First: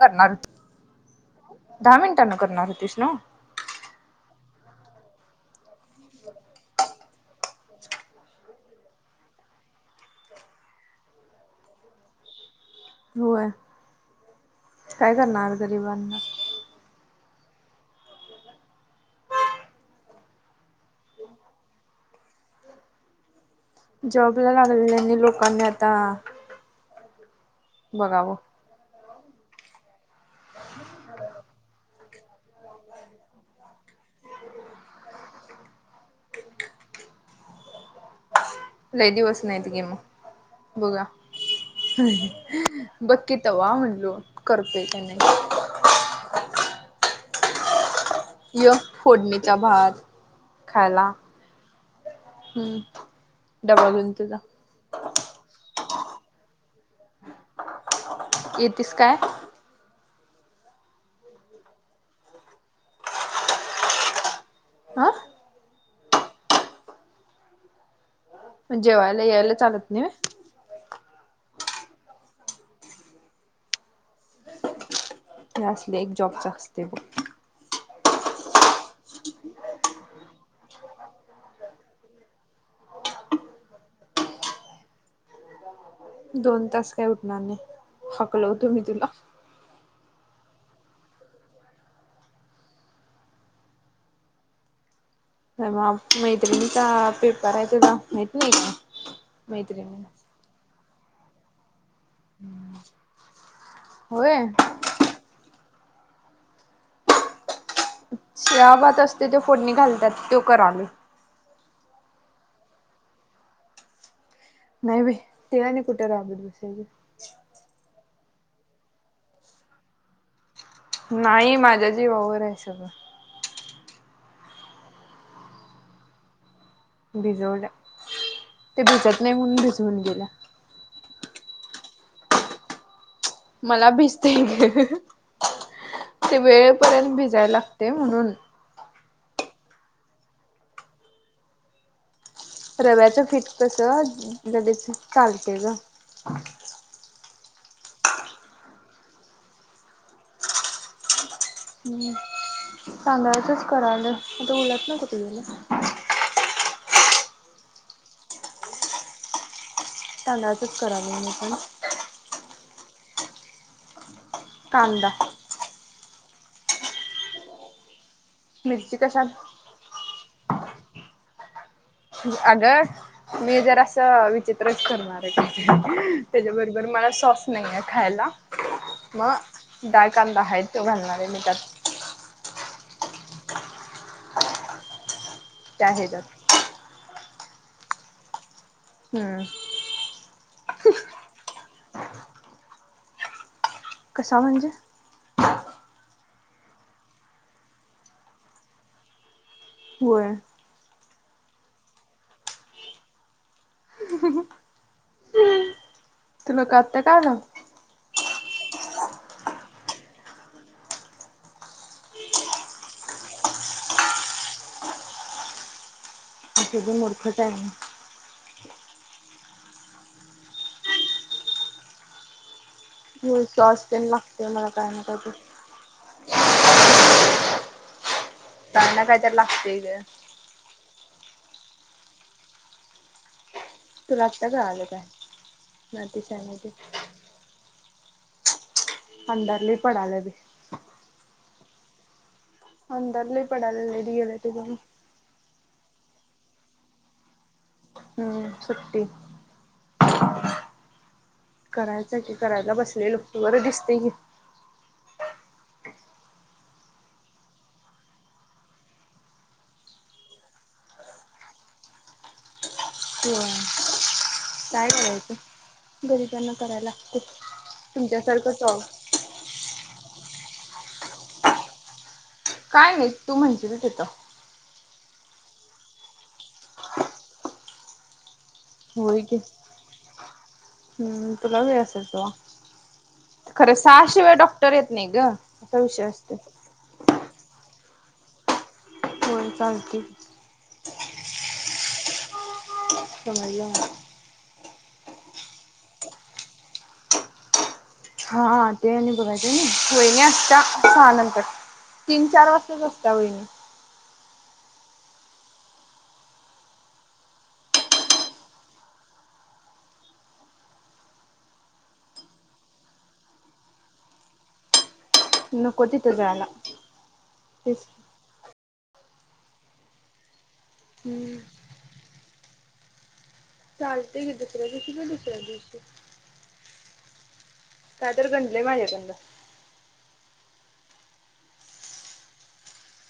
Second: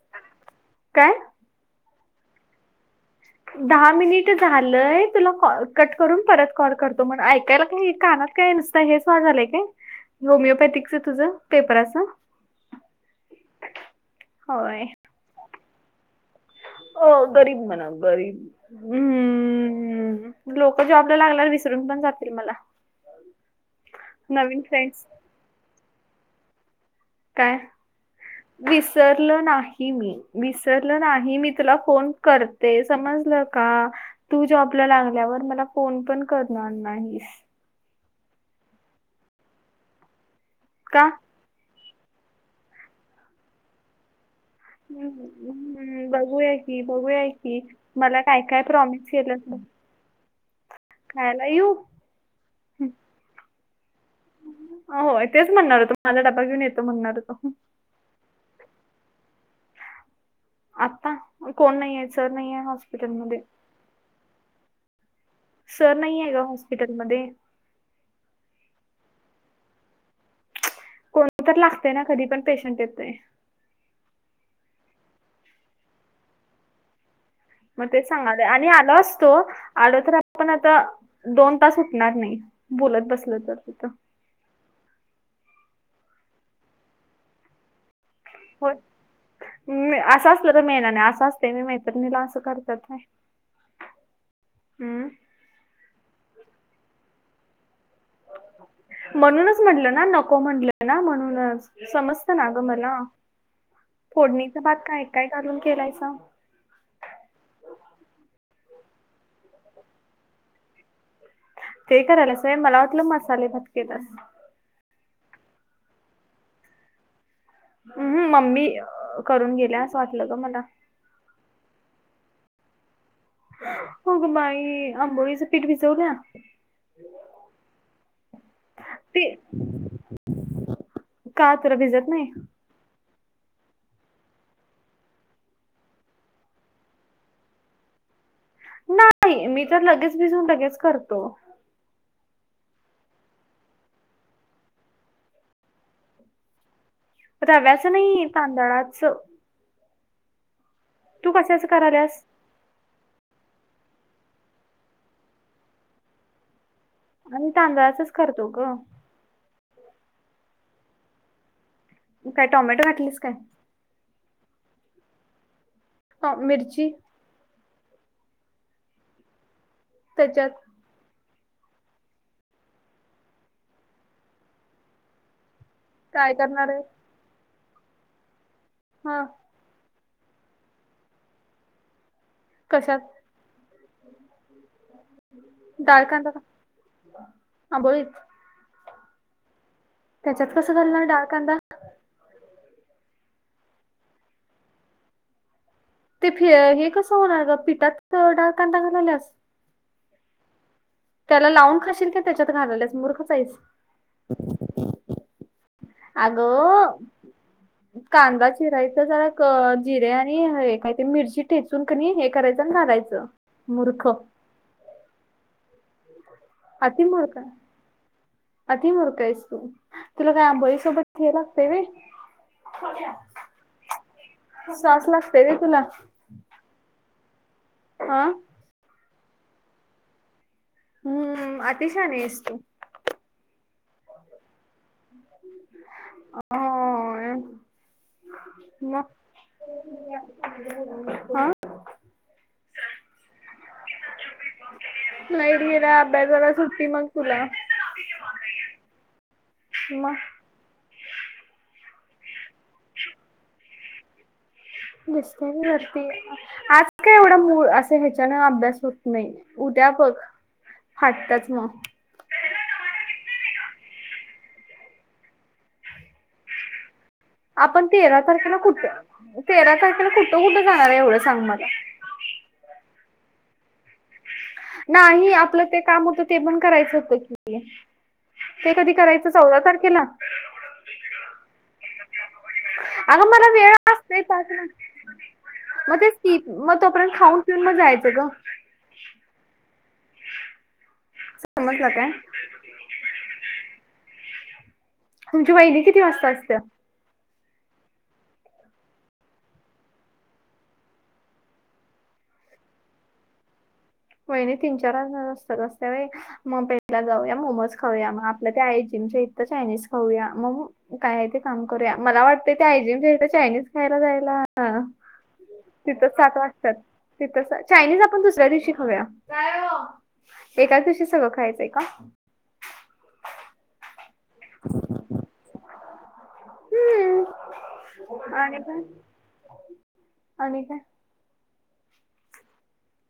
करणार काय दहा मिनिटानं करणार होतीस ना? दहा मिनिट झालंय तुला कॉ कट करून परत कॉल करतो म्हण ऐकायला नाही काना काय नुसतं हेच मागवलंय काय होमिओपॅथिकच तुझं पेपर असं. होय काय करणार गरीबांना? ओ गरीब म्हणा गरीब हम् हम्मम लोक जॉबला लागल्यावर विसरून पण जातील मला. [unintelligible] जॉबला नवीन फ्रेंड्स लागलेल्यांनी लोकांनी आता काय. बघावं. विसरलं नाही मी, विसरलं नाही मी तुला फोन करते समजल का तू जॉबला लागल्यावर मला फोन पण करणार नाहीस. लय दिवस नाहीत घे मग बघूया. का बघ की तवा म्हणलो करते का हम्म, नाही. हम्म बघूया की बघूया की. मला काय काय य प्रॉमिस केल्यास फोडणीचा तू भात खायला खयला येऊ. हम्म डबलन तुझा. हो तेच म्हणणार होतो माझा डबा घेऊन येतो म्हणणार होतो. येतीस काय. आता कोण नाही आहे सर नाही आहे हॉस्पिटलमध्ये. आं. सर नाहीये ग हॉस्पिटलमध्ये. जेवायला यायला चालत नाही होय. कोणी तर लागते ना कधी पण पेशंट येते. हे असले एक जॉबच असते ब. मग ते सांगालो आणि आलो असतो आलो तर आपण आता दोन तास उटणार नाही बोलत बसलं तर तिथं. दोन तास काय उठणार नाही हकलव होतो होय मी तुला. असं असलं तर मी येणार नाही असं असत व्हय मैत्रिणीला असं करतात व्हय. हम्म. तर मग मैत्रिणीचा पेपर आहे तुला माहित नाही का मैत्रिणी क म्हटलं ना म्हणूनच समजत ना ग मला होय फोडणीच भात काय काय घालून केलायसा. शिळा भात असतो त्यो फोडणी घालतात त्यो करालोय. ते करा आल्यास होय मला वाटलं मसाले भात केल्यास. नाही बाई ते आणि कुठे राहबत बसायच. हम्मम मम्मी करून गेल्या असं वाटलं ग मला. नाही माझ्या जी वावर आहे सगळं. हो गं बाई आंबोळीचं पीठ भिजवल्या. भिजवल्या ते भिजत नाही म्हणून भिजवून गेल्या. का तर भिजत नाही. मला भिजते ते वेळेपर्यंत भिजायला लागते म्हणून. नाही मी तर लगेच भिजून लगेच करतो. रव्याचं फिट कसं लगेच चालते ग. रव्याचं नाही तांदळाच. कशाचं हम्म करायल्यास सांगायचंच कराल आता उलात्न कुठ गेलं. आम्ही तांदळाचच करतो ग. तांदळाचच करा आलोय मी पण. काय टमॅटो घातलीस काय. कांदा. मिर्ची. मिरची कशा. त्याच्यात. अगं मी जर असं विचित्रच करणार काय करणार आहे त्याच्याबरोबर मला सॉस नाही आहे खायला हा मग दडाळ कांदा आहे तो घालणार आहे मी त्यात कशत त्या ह्याच्यात दडाळकांदा का हा बोलित हम्म त्याच्यात कसं झालंणार डाळ कांदा कसा म्हंज ते फ हे कसं होणार ग पिठात डार्कां दागालाल्यास होय त्याला लावून खाशील का त्याच्यात घालाल्यास मूर्खाच आहेस आगो तुला का आत्ता कळालं कांदा चिरायचा जरा जिरे आणि हे काय ते मिरची ठेचून क करायचं आणि घालायचं मूर्ख. असं बी अति मळ मूर्खच का आहे मी अधी मर का आहेस तू तुला काय आबईसोबत घ लागते रे होय सॉस तेन लागते मला काय ना सास काय तर लागतय रे तुला हह ताना काहीतरी लागते ग हम्म अतिशान असस् तू लागता का आलं काय म तिच्या अं मग अंदरली पडालेवी हा अल्ली पडा इ गला त नाही मीरा अभ्यासाला सुट्टी मग ला हम्म सुट्टी ह करायचा की करायला बसलेलो बरं दिसते की दिसत वरती आज का एवढा मूळ असं ह्याच्यान अभ्यास होत नाही उद्या बघ फाटताच मग त काय करायचं गरीिबांना करायला लागत आपण तेरा तारखेला कुठ तेरा तारखेन कुठं कुठं जाणार आहे एवढं सांग मला काय नाही तू म्हणती तचेतं नाही ह आपलं ते काम होतं ते पण करायचं होतं क ते कधी होय करायचं की चौदा तारखेला हम्म तुला वळी असेल तो अग मला वेळ अस येत नाही ग असा मग विषय असतो ते मग तोपर्यंत खाऊन त म जायचं ग हो गलदी सांमटलं काय तरम तुमची बहिणी किती वाजता असते हा ते बघायच ना सय नाही असता सहा नंतर तीन चार वाजताच असता वहिणी महिने तीन चार हजार असतातस त्या व मग पेटला जाऊया मोमोज खाऊया मग आपल्या तेऐजी म्हच्या इथ चायनीज खाऊया मग काय आहे ते काम करूया मला वाटतंय ते आयजीम चायनीज खायला जायला नको तिथं सात जायला वाजताात तिथं तेच चायनीज आपण दुसऱ्या दिवशी खाऊया तेका तवशी सगळं हम्म खायचंय का चालते हे दसर क कि नाही दिसर दिशी हम्म काय तर आणि घंणलंय काय माझ्याकड आणि काय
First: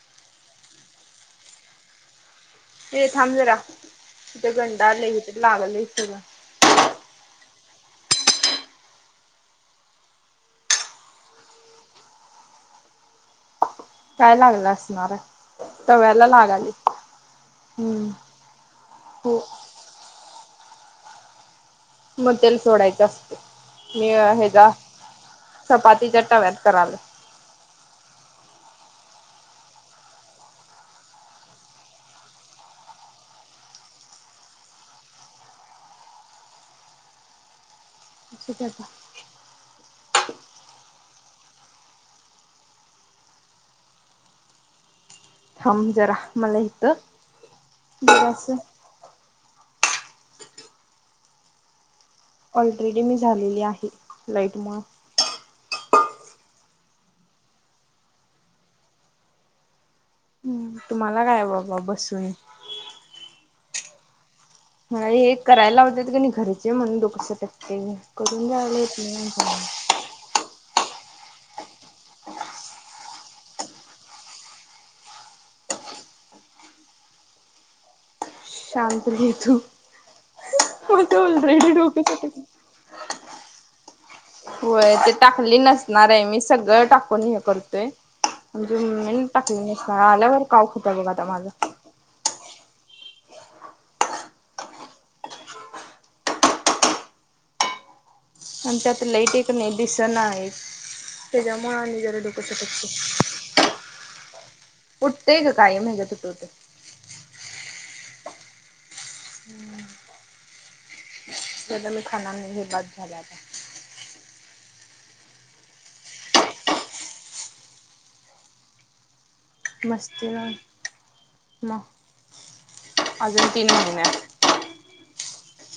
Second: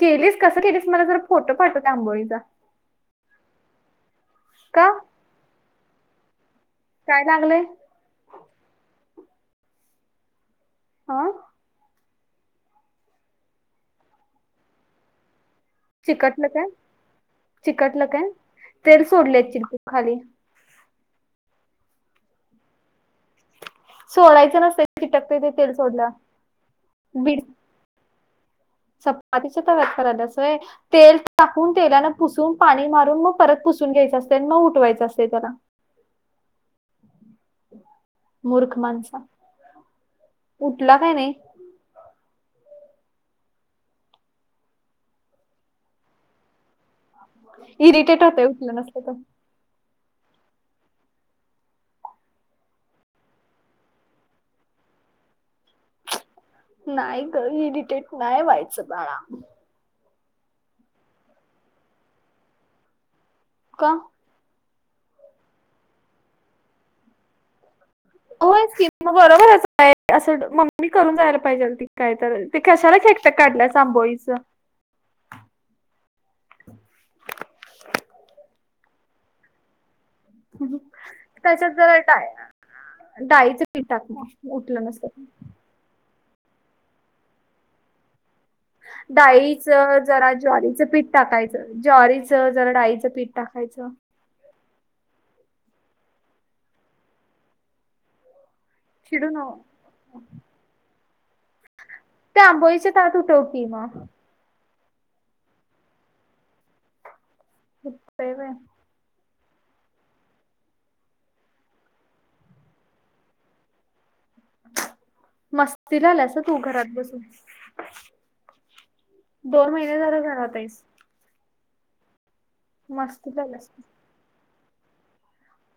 केलीस कसं केलीस मला जरा फोटो पाठव त्या आंबोळीचा. ये थांब जरा इथे का गंडालय इथं लागलंय सगळं. काय लागलंय? हा. काय लागलं असणार हाय. चिकटलं काय चिकटलं हम्म काय तेल हो सोडले चिंकू खाली. मं तेल सोडायचं असतं मी सोडायचं ह्याच्या नसतं चपातीच्या टव्यात करालोय. बिड. चपातीच्या तव्यात करालीयास होय. तेल टाकून तेलाने पुसून पाणी मारून मग परत पुसून घ्यायचं असतयं आणि मग उठवायचं असतयं त्याला. [inaudible] मूर्ख माणसा उठला काय नाही? म जरा मला येतं. इरिटेटता उठलं नसत का? ऑलरेडी मी झालेली आहे लाईट मुळं. नाही गं इडिटेट नाही व्हायचं बाळा. तुम्हाला काय बाबा बसून. का? मला हे करायला लावत्यात कणी घरचे म्हणून डोकं सटतय. करून होयच जायाला की येतं मग नाही होय बरोबरच हेंच. आहे असं मम्मी करून जायला पाहिजे होती काय तर ते कशाला खेकट काढल्यास आंबोळीच. [inaudible] शांत घे तू माझं ऑलरेडी डोकं सटकलय. डाळीच पिट टाक ना उठलं नसेल. करणार आहे मी सगळं टाकून हे करतोय. आमच्या मम्मीने टाकले डाळीचं जरा आल्यावर काव ज्वारीचं खात्या बघ पीठ आता माझा. टाकायचं ज्वारीचं जरा डाळीचं पीठ टाकायचं. आणि त्यात चिडू लाईट एक नाही नको दिसणा एक त्याच्यामुळे आणि जरा. डोकं त्या आंबोळीच्या सटकते तव्यात उठव की मग. उठतंय गं कायम हेच्यात उठवतोय. उठतंय व्हयं. हे आता मी खाणार नाही, हे बाद झालं आता. मस्तीला आलीयास तू घरात बसून. दोन महिने झालं मस्ती घरात नाही आहेस मग मस्तीला अजून आल्यास तीन महिने आहे.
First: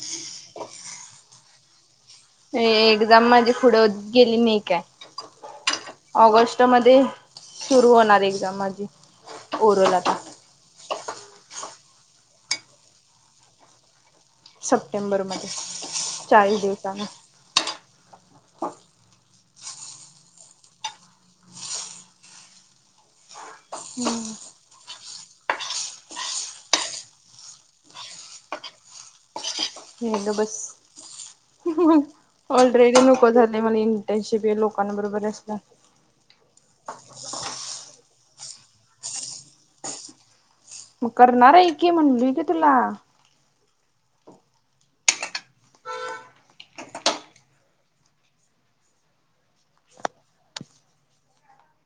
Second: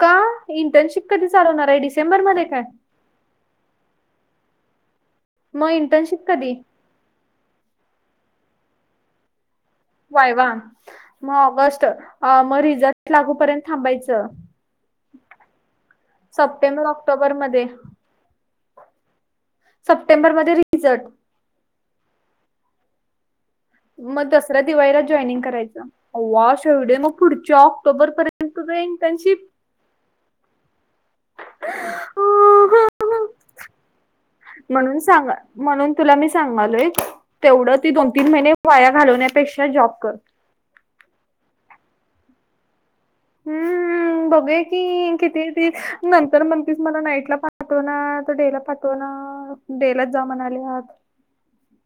का इंटर्नशिप कधी चालू होणार आहे डी एक्झाम माझी पुुढं गेली नाही काय. मग इंटर्नशिप कधी ऑगस्ट मध्ये सुरू होणार एक्झाम माझी ओरोला. व्हयवा मग ऑगस्ट म रिझल्ट. लागूपर्यंत थांबायचं सप्टेंबर मध्ये चाळीस सप्टेंबर दिवसानं ऑक्टोबर मध्ये सप्टेंबरमध्ये रिझल्ट मग दसऱ्या दिवाळीला जॉईनिंग करायचं आव्वा शिवडे मग पुढच्या ऑक्टोबर पर्यंत तुझा एंटरशिप ये गप्प बस ऑलरेडी नको झालंय मला इंटर्नशिप लोकांन म्हणून बरोबर सांगा असलं म्हणून तुला मी सांगालोय तेवढं ते दोन तीन महिने वाया घालवण्यापेक्षा जॉब कर मग करणार आहे की म्हणली की तुला हम्म बघूया की किती ते नंतर म्हणतीस मला नाईटला पाठवणार तो डेला पाठवणार डेलाच जा म्हणाले आज.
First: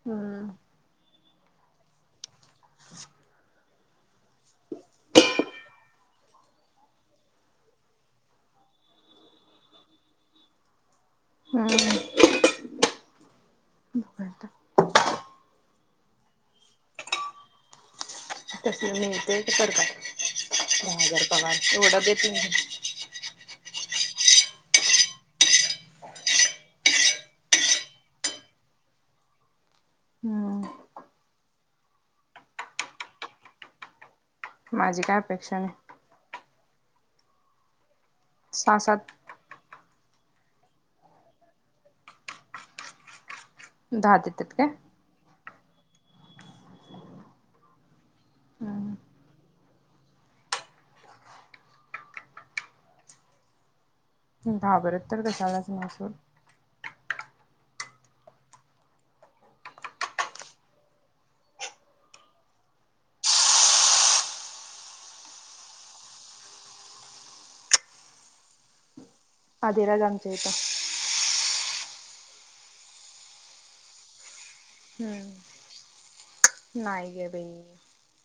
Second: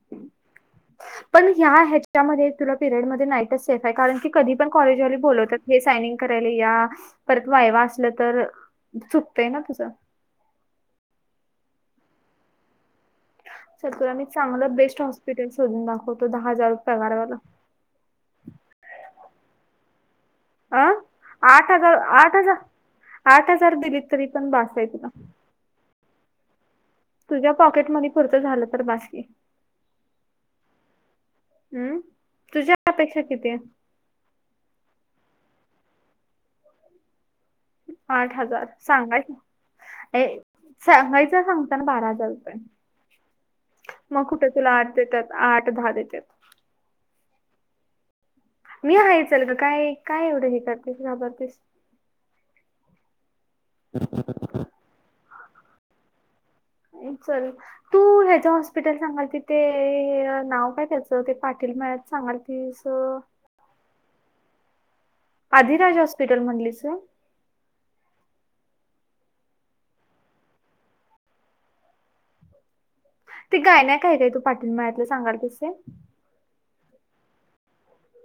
हम्म. पण ह्या ह्याच्यामध्ये तुला पिरियड मधे नाईटच सेफ आहे. कारण की कधी पण कॉलेजवाले बोलवत्यात हे सायनिंग करायला या. परत वायवा असल तर चुकतय ना तुझ. हम्म चल तुला मी चांगलं बेस्ट हॉस्पिटल शोधून दाखवतो. दहा हजार पगारवाला. तस मिळतय ते करताय. अ दहा हजार पगार आठ हजार एवढा देतील आठ का? हजार आठ हजार दिलीत तरी पण बास आहेत तुला. तुझ्या पॉकेट मनी पुुरत झाल तरी बासकी. हम्म हम्म तुझ्या अपेक्षा किती आहेत? माझी काय अपेक्षा नाही. आठ हजार सहा सात सांगायच, ये सांगायचं सांगातांना मग त्यांना बारा हजार रुपये. दहा मग कुठे देतात काय? तुला आठ देत्यात. आठ दहा देत्यात. मी हम्म आहे चल ग. काय काय एवढ हे करतेस घाबरतेस. [inaudible] घाबरत तर कशालाच नाय सोड. उचल तू ह्याच्या हॉस्पिटल सांगाल तिथे नाव काय त्याचं ते पाटील मळ्यात. सांगल प्लीज. आधिराज हॉस्पिटल म्हणलीस. अधिराज आमच्या इथ. ते गायनाक आहे ते तू पाटील मळ्यातल सांगायलीस ते. नाई गं बाई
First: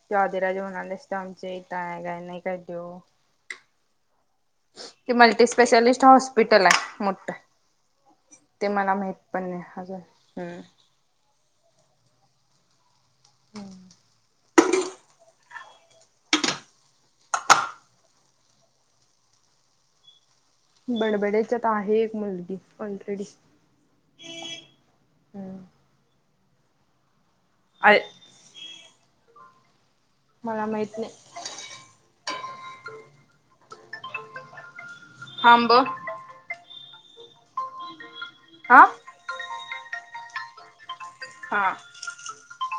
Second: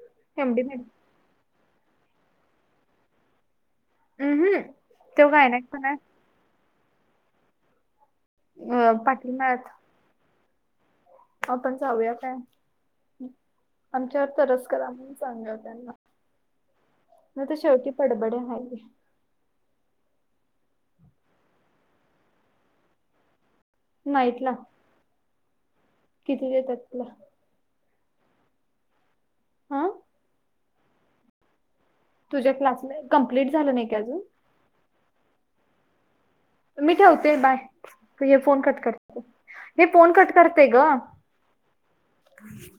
तु आदिराज एमडी मेड. म्हणालीस. आमच्या इथे गायन्याक आहे तो. उम्म हम्म ते तो गायनाक पण आहे मल्टीस्पेशालिस्ट हॉस्पिटल आहे मोठ. ते अ मला माहित पाटील पण नाही मॅथ अजून. हम्म आपण जाऊया काय. आमच्यावर तरस करा म सांग त्यांना. नाही तर शेवटी बडबडे आहे. बडबड्याच्यात आहे एक मुलगी ऑलरेडी. नाईटला. हम्म किती देतात तिला? [unintelligible] हा मला माहीत नाही. तुझ्या क्लासला कंप्लीट झाल नाही का अजून. थांब मी ठेवते बाय. हे फोन कट हा करते. हे फोन कट करते ग. हा [inaudible]